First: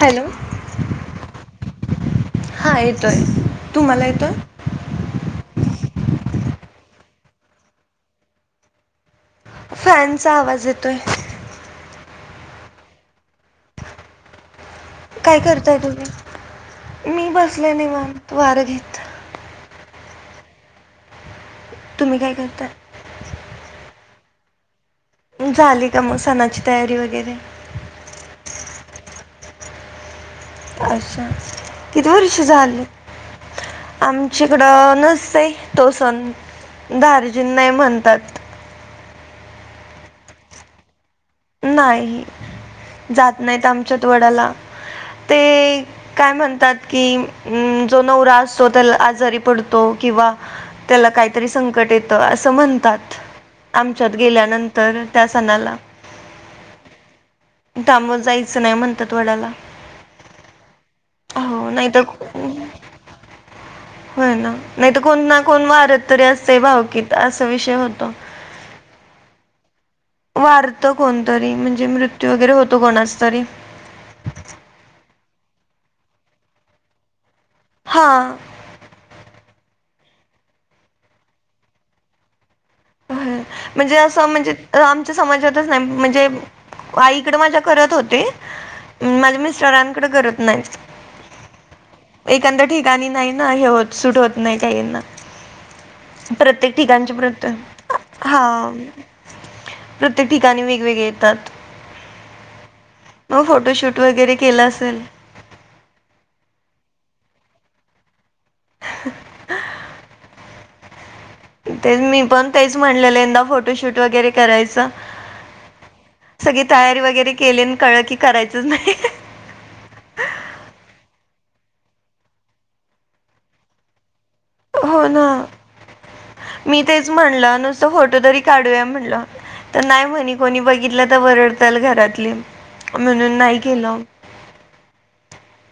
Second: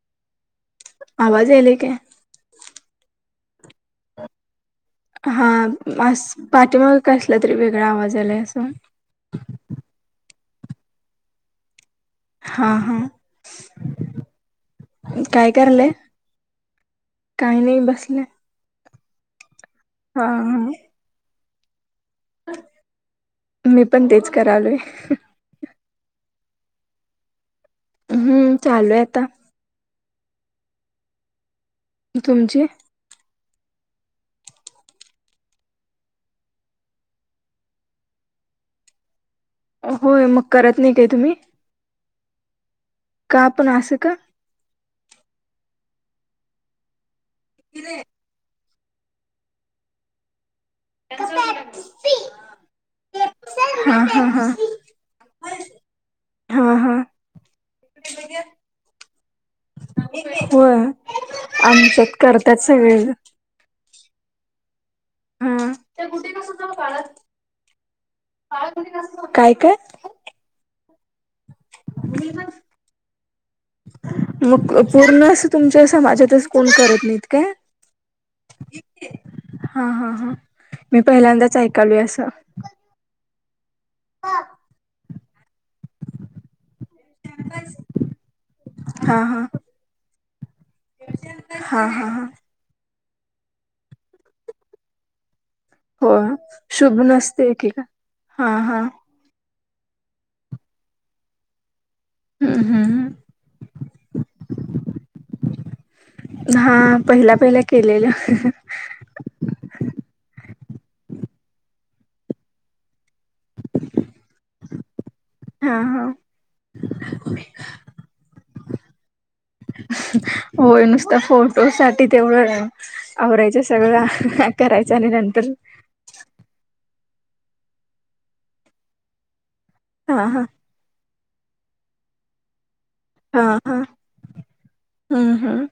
Hello आवाज यायलाय काय? हा येतोय. तुम्हाला येतोय. हा मस पाठीमाग कसला तरी वेगळा आवाज आलाय असं. जेतोय. हा हा. [inaudible] काय करताय तु मी काही बसले नाही बसले. निवांत वारं घेत. हा हा. तुम्ही काय करता? मी पण तेच करालोय. झाले का मग सणाची तयारी वगैरे हम्म चालूय आता. अच्छा किती वर्ष तुमची? झाली? आमच्याकडं नसते तो सन दार्जिन नाही म्हणतात. [inaudible] होय मग करत नाही काय तुम्ही. नाही जात का नाहीत पण असं आमच्यात का? वडाला ते काय म्हणतात की जो नवरा असतो त्याला आजारी पडतो किंवा त्याला काहीतरी संकट येतं असं म्हणतात. हा आमच्यात हा हा. गेल्यानंतर त्या सणाला. हा हा. त्यामुळ जायचं नाही म्हणतात वडाला. होय हो नाही तर आमच्यात करतात सगळे ज होय ना नाही तर कोण ना कोण वारत तरी असतंय भावकत असा विषय होतो. काय काय? वारत कोणतरी म्हणजे मृत्यू वगैरे होतो कोणाच तरी मग पूर्ण अस तुमच्या समाजातच कोण करत नाहीत का? हां हा हा हा मी पहिल्यांदाच ऐकालोय असं. होय. म्हणजे असं म्हणजे आमच्या समाजातच नाही म्हणजे आईकडे माझ्या करत होते हा हा माझ्या मिस्टरांकडे करत नाहीच हा. हा एखाद्या ठिकाणी नाही ना हे होत सुूट होत नाही काहीना. हो प्रत्येक शुभ ठिकाणचे प्रत नसते एकेका हा. प्रत्येक ठिकाणी वेगवेगळे येतात. हम्म हम्म म फोटोशूट वगैरे केलं असेल. हा पहिला पहिला केलेलं. [inaudible] तेच मी पण तेच म्हणलेलंं यंदा फोटोशूट वगैरे करायचं. हा हा सगळी तयारी वगैरे केली आणि कळ की करायचच नाही. होय नुसत फोटो साठी तेवढं आवरायचं सगळं. करायचं आणि नंतर च म्हण नुस फोटो तरी काूया म्ह नाही हा म्ह हा कोणी बित आता वरडताल घरातली म्हणून हा नाही हा केलं. हम्म हम्म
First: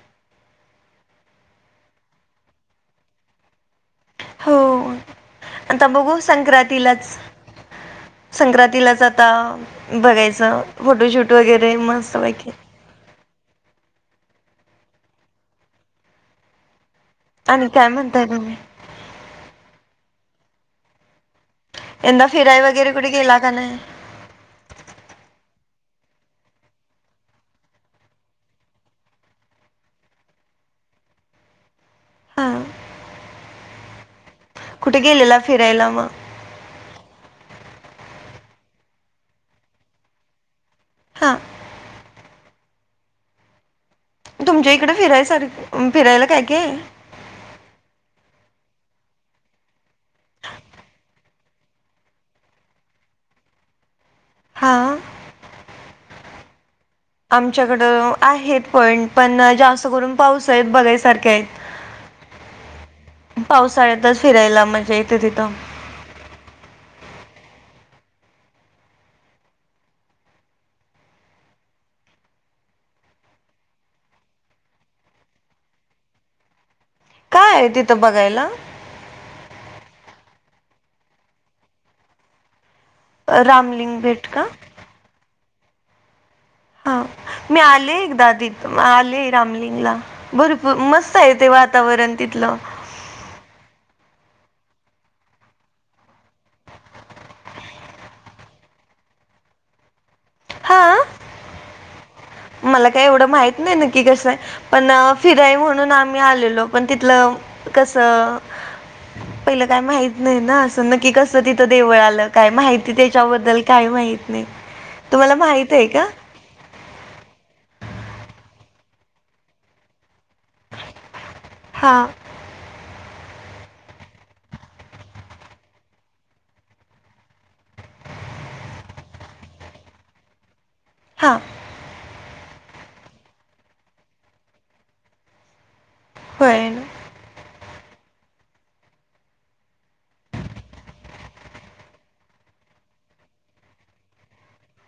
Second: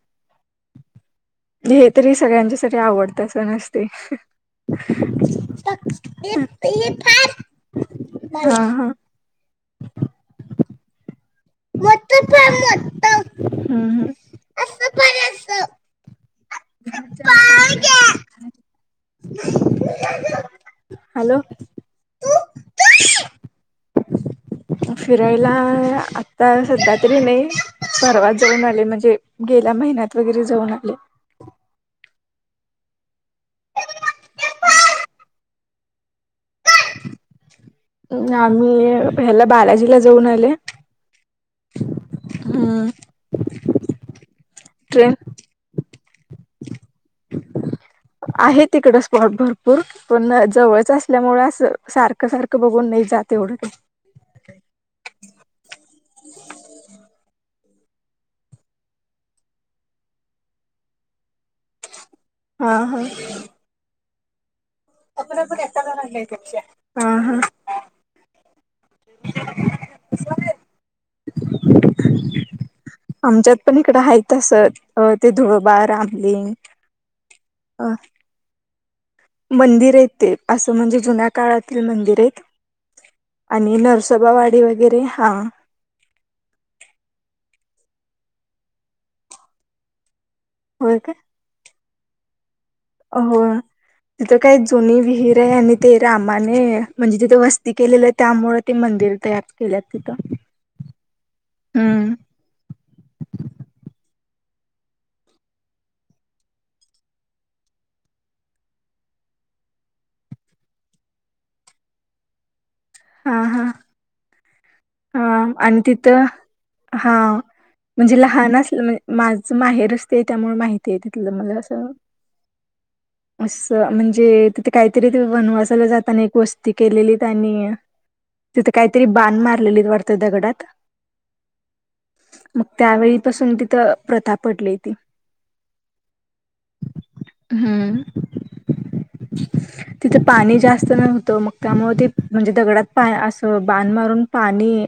हे तरी सगळ्यांच्या सा आवडतंच नसत. हो आता बघू संक्रांतीलाच. हा हा संक्रांतीलाच आता बघायचं फोटोशूट. वगैरे मोठं मस्तपैकी पण मोठं हम्म हम् अस पारी असत. आणि काय म्हणताय तुम्ही खोउ. हॅलो यंदा फिराय वगैरे कुठे गेला का नाही? तू फिरायला आता सध्या तरी नय. परवा जाऊन आले म्हणजे गेल्या महिन्यात वगैरे जाऊन आले. हा. फिरायला मग ् आम्ही अ ह्याला बालाजीला जाऊन आले. हा. हा. तुमच्या इकडे फिरायसारख अम् फिरायला काय काय? आहेत तिकड स्पॉट भरपूर पण जवळच असल्यामुळे अस सारखं सारखं बघून नाही. त्यात एवढं काय? हा आ आम च्याकड आहेत पॉईंट पण जास्त करून पावसाळ्यात बघायसारख्या आहेत. हा ह. च फिरायला मज पापुजपू एकटा जाऊन आणलाय हा पेपस्या हा हा. स आहे. आमच्यात पण इकडं हायत तस ते धुळबा रामलिंग काय आहे अ तिथं बघायला? मंदिर आहे. ते असं म्हणजे जुन्या काळातील मंदिर आहेत. आणि रामलिंग भेट का? नरसोबावाडी वगैरे हा. हा मी आले एकदा तीत आलेय रामलिंगला. भरपूर होय काय मस्त आहे ते वातावरण तिथलं. हो. तिथं काही जुनी विहीर आहे आणि ते रामाने म्हणजे तिथे वस्ती केलेली त्यामुळे ते म मंदिर तयार केल्या तिथं. हा हम्म मला काही एवढं माहित नाही नक्की कसं आहे. पण फिराय म्हणून आम्ही आलेलो पण तिथलं कसं पहिलं काय माहित नाही ना असं नक् ककी कस तिथं देवळ आलं काय माहित हा त्याच्याबद्दल हा काय माहत नाही. हा तुम्हाला माहित आणि आहे का? तिथं हा म्हणजे लहान असलं म्हण माझ माहेर च ते त्यामुळे माहिती आहे ते तिथलं मला असं. हा असं म्हणजे तिथे काहीतरी वनवासाला जाताना एक वस्ती केलेलीत आणि तिथं काहीतरी बाण मारलेलीत वाढत दगडात. हां आ. मग त्यावेळीपासून तिथं प्रथा पडलई ती. होय ना. हम्. तिथं पाणी जास्त नव्हतं मग त्यामुळे ते म्हणजे दगडात असं बाण मारून पाणी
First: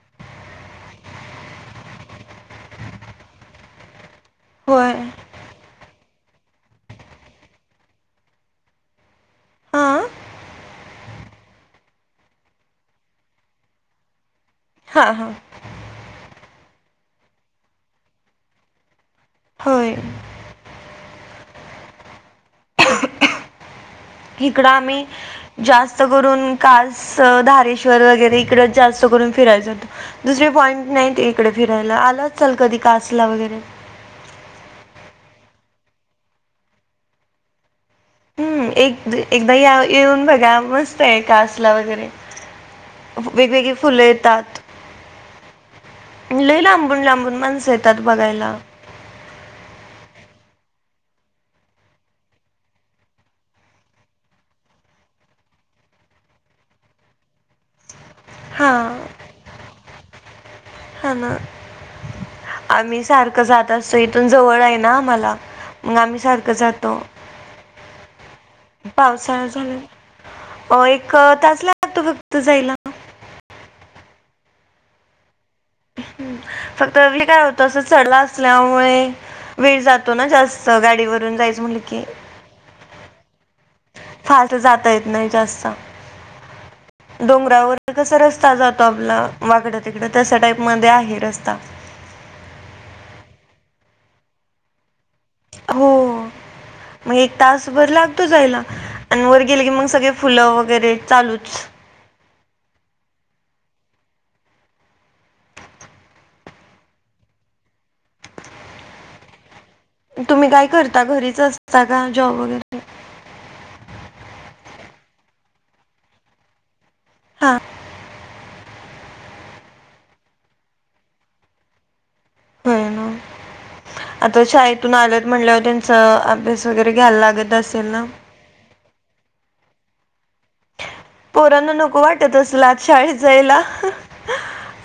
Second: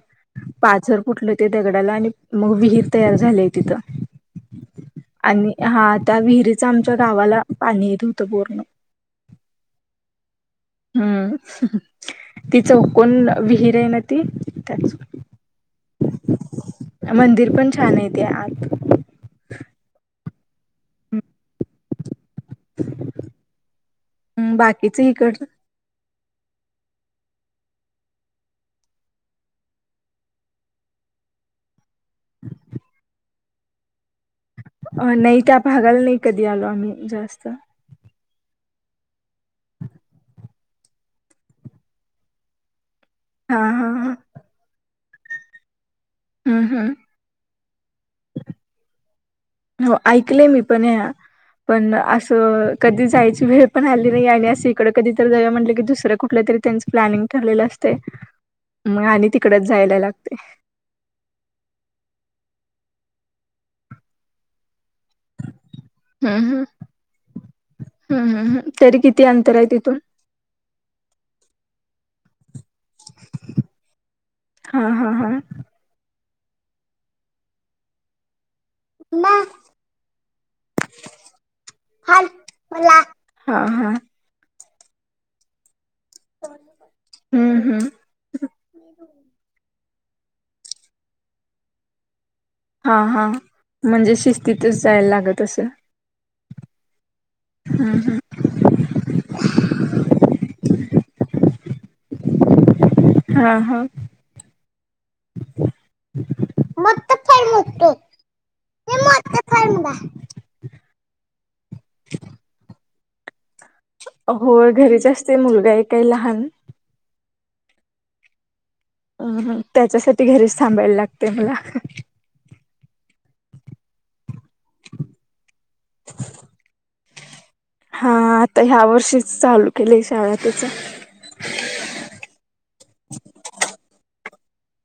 पाझर फुटलं ते दगडाला आणि मग विहीर तयार झालेय तिथं होय आणि हा त्या विहिरीचा आमच्या गावाला पाणी येत हो तो पूर्ण हां हम् ति चौकोन विहीर आहे ना ती त्याच हा हा मंदिर पण छान आहेेत आत होय इकडे आम्ही बाकीच इकड जास्त जास्तकरून कास, धारेश्वर वगैरे इकडच जास्त करून फिरायला जातो दुसरी पॉईंट नाही इकडे फिरायला आला असाल कधी कासला वगैरे अ नाही का भागायला नाही कधी आलो आम्ही जास्त हम्म एकदा येऊन बघा मस्त आहे कासला वगैरे हा वेगवेगळी हा फुलं हा. येतात लय हम्म हम्म. लांबून लांबून माणसं येतात बघायला हो ऐकलेय मी पण पण असं कधी जायची वेळ पण आली नाही आणि असं इकडं कधी तर जाऊ म्हटलं की दुसऱ्या कुठल्या तरी त्यांच प्लॅनिंग ठरलेलं असते मग आणि तिकडच जायला लागतय हा ना आम्ही सारखं जात असतो इथून जवळ आहे ना मला मग आम्ही सारखं हम्म जातो हम्म हम्म हम्म तरी किती पावसाळा अंतर आहे तिथून झाला, एक तास ला लागतो फक्त जायला हा हा हा फक्त मी काय होतो अस चढला असत असल्यामुळे हा वेळ जातो ना जास्त गाडीवरून जायच म्हटलं की हा हा फास्ट जाता येत नाही जास्त हम्म हम्म डोंगरावर कसा रस्ता जातो आपला वाकड तिकड तस टाईप मध्ये आहे रस्ता हा हा म्हणजे शिस्तीतच जायला लागत असंत हो मग एक तासभर लागतो जायला आणि वर गेले की मग सगळे फुलं वगैरे चालूच हा हा मगत फारतो [unintelligible] तुम्ही काय करता घरीच असता का जॉब वगैरे होय घरीच असते मुलगा एक आहे लहान हा त्याच्यासाठी घरीच थांबायला लागते मला हो ना आता शाळेतून आलेत म्हणल्यावर त्यांचा अभ्यास वगैरे घ्यायला लागत असेल ना च चालू केले शाळा त्याच पोरांना नको वाटत असल आज शाळेत जायला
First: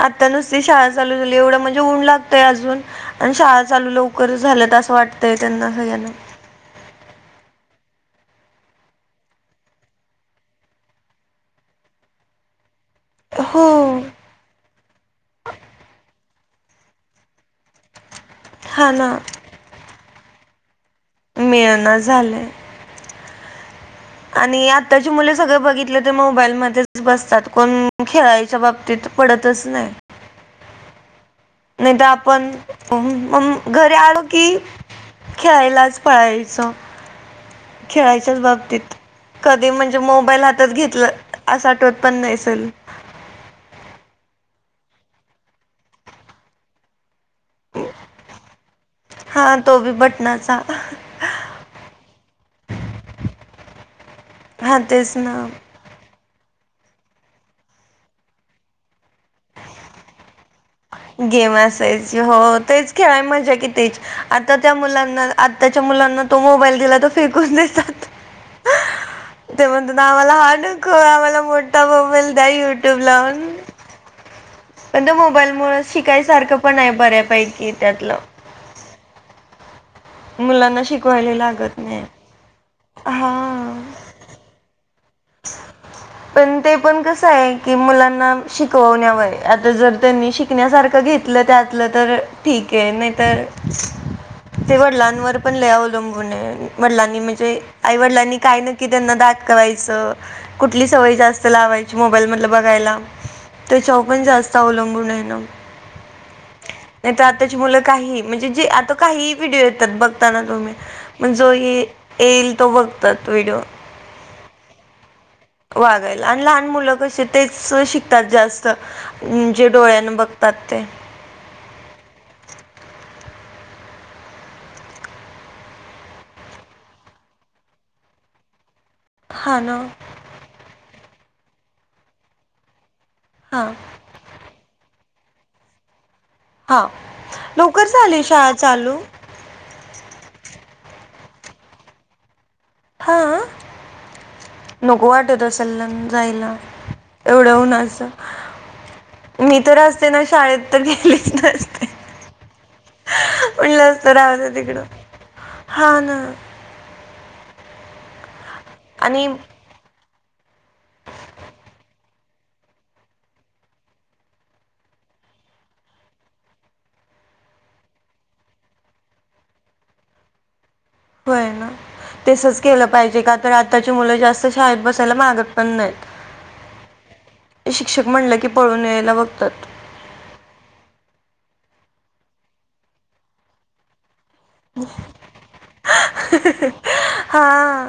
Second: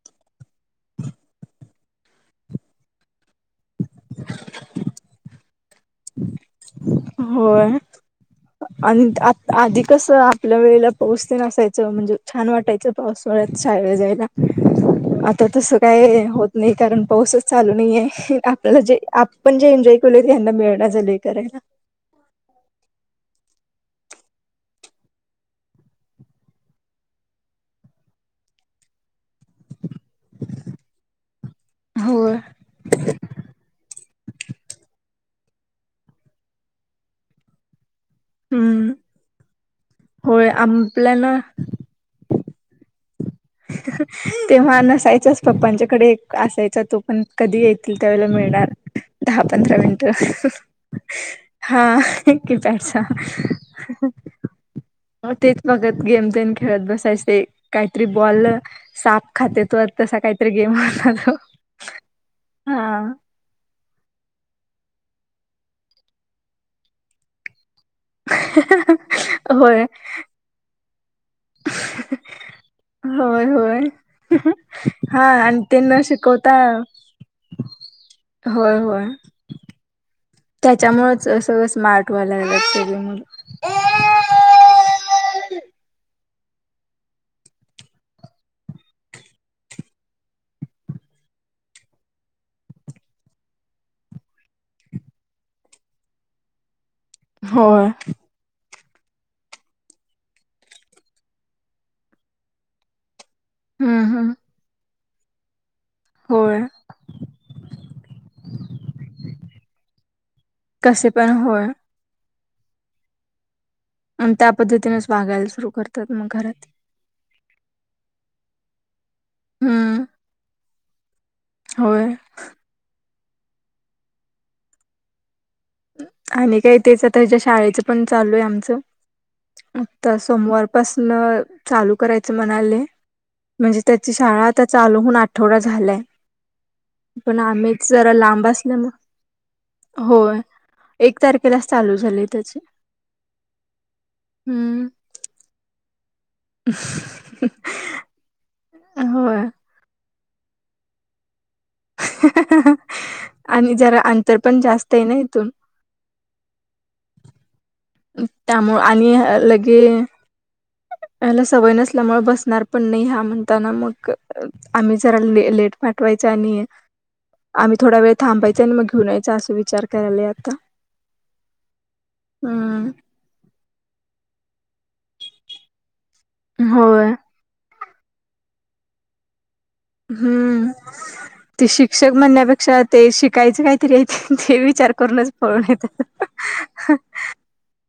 आता नुसती शाळा चालू झाली एवढं म्हणजे ऊन लागतय अजून आणि शाळा चालू लवकर झालं तर असं वाटतंय त्यांना सगळ्यांना होय आणि आधी कस आपल्या वेळेला पाऊस तेन असायचं छान वाटायचं पावसाळ्यात शाळेला हो जायला आता तसं काय होत नाही कारण पाऊसच चालू नाहीे आपल्याला हा जे ना आपण जे एन्जॉय केलय ते ह्यांना मिळणा झालंय मिळना झालय आणि आत्ताची मुले सगळे बघितले ते मोबाईल मध्येच बसतात कोण खेळायच्या बाबतीत पडतच नाही. नाही तर होय आपण म घरी आलो की खेळायलाच पळायचो. खेळायच्याच हम्म बाबतीत कधी म्हणजे मोबाईल होय हातात घेतलं आपल्याला अस आठवत पण नाही. [unintelligible] तेव्हा नसायचच पप्पांच्याकडे असायचा तो पण कधी येतील त्यावेळेला मिळणार. दहा हा पंधरा तो बी मिनिट बटणाचा हा एक कीपॅडचा. हा हो ना तेच बगच गेम खेळत बसायचे काहीतरी बॉल साप खातेेत तसा काही गेम असायची हो हा तेच खेळाय मजा कि तेच आता त्या मुलां ना आताच्या मुलांना तो मोबाईल दिला तो फेकून देतात. ते होय म्हणतात आमाला हार्ड ख आम्हाला मोठा मोबाईल द्या युट्यूब लावून. होय होय पण त्या हा मोबाईल आणि ते मुळं न शिकवता शिकायसारखं पण आहे बऱ्यापैकी त्यातलं. होय होय मुलांना त्याच्यामुळेच शिकवायला सगळं लागत नाही. स्मार्ट व्हायला लागल्यात सगळी मुलं हा. पण ते पण कस आहे की मुलांना शिकवण्यावर आता जर त्यांनी शिकण्यासारखं घेतलं त्यातलं तर ठीक आहे. नाहीतर ते वडिलांवर पण लय अवलंबून आहे. वडिलांनी म्हणजे होय आई वडिलांनी काय नक्की त्यांना दाखवायचं. कुठली सवय जास्त लावायची मोबाईल मधलं बघायला. त्याच्या हम्म वर पण हम्म जास्त अवलंबून आहे ना. होय. नाही तर आताची मुलं काही म्हणजे जे आता काही व्हिडिओ येतात बघताना तुम्ही कसे पण म्हण जो होय येईल तो बघतात व्हिडिओ. अन् त्या पद्धतीन वागायला आणि लहान मुलं कशी तेच शिकतात जास्त जे हम्म डोळ्यान बघतात ते. होय. आणि काय तेच आता हच्या शाळेचं पण चालू आहे आमचं. हां ना आता सोमवारपासन चालू करायचं म्हणाले. हां म्हणजे त्याची शाळा आता चालूहून आठवडा झालाय. हां पण लवकर आम्हीच जरा झाली लांब शाळा असल मग चालू होय. एक तारखेला चालू झाले त्याचे. हा नको वाटत असल जायला ना एवढ्यावर होय. मी तर ना शाळेत तर गेलेच नस [unintelligible] आणि जरा असतं राहू अंतर दे पण तिकडं जास्त आहे ना इथून. हा ना त्यामुळ आणि लगे [inaudible] याला सवय नसल्यामुळे बसणार पण नाही हा म्हणताना मग आम्ही जरा लेट पाठ वायच आणि आम्ही थोडा वेळ थांबायच आणि मग घेऊन यायच असा विचार करायलोय आता. होय ना ते तसच केलं हम्म पाहिजे का तर आताची मुलं जा स्त शाळेत बसायला मागत पण नाहीत. होय. शिक्षक म्हणलं की पळून यायला बघतात. हम्म ते शिक्षक म्हणण्यापेक्षा ते शिकायचं काहीतरी ते विचार करूनच पळून येत. हा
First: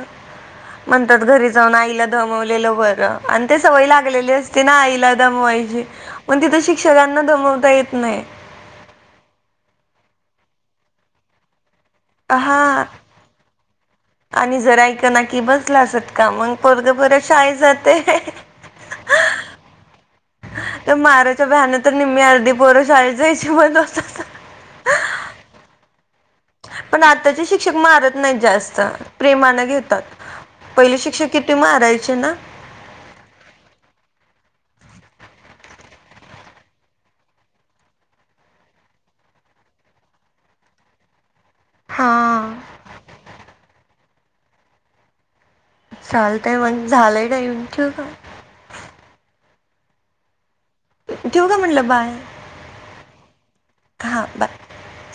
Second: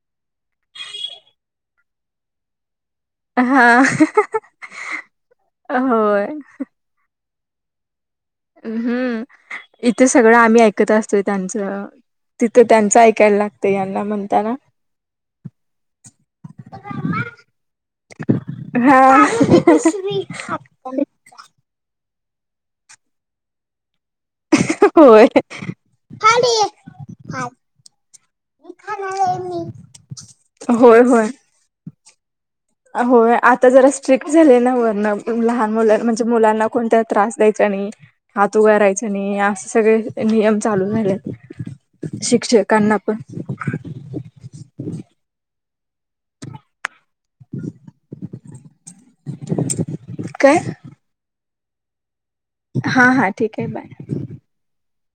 म्हणतात घरी जाऊन आईला दमवलेल ब र आणि ते हा सवय लागलेली असते ना आईला दमवायची होय मग तिथं शिक्षकांना दम - - वता येत नाही. हम्म. इथे सगळं आम्ही ऐकत असतोय त्यांचं - - हा म्हणताना आणि जरा ऐक ना कि बसला चटका मग पोरगं बर शाळेत जातयं. हा त्या माराच्या भ्याने तर निम्मी अ - - दी पोर शाळेच जायची बंद होतात. होय. पण आताचे शिक्षक मारत नाही. जास्त प्रेमानं घेतात. पहिले शिक्षक किती मारायचे ना? हो. आता जरा स्ट्रिक्ट झाले ना वरन लहान मुला म्हणजे मुलांना कोणत त्रास द्यायचा नाई. हात उगारायचं नाई. असे सगळे नियम चालू झाल्यात. हा शिक्षकांना पण चालतंय मग झालंय टाइम ठीउ का. काय. ठीयू का म्हटलं बाय. हा हा ठीक आहे बाय. हा बाय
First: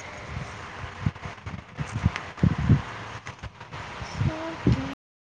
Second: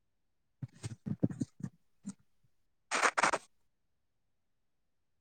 [inaudible] ह [unintelligible]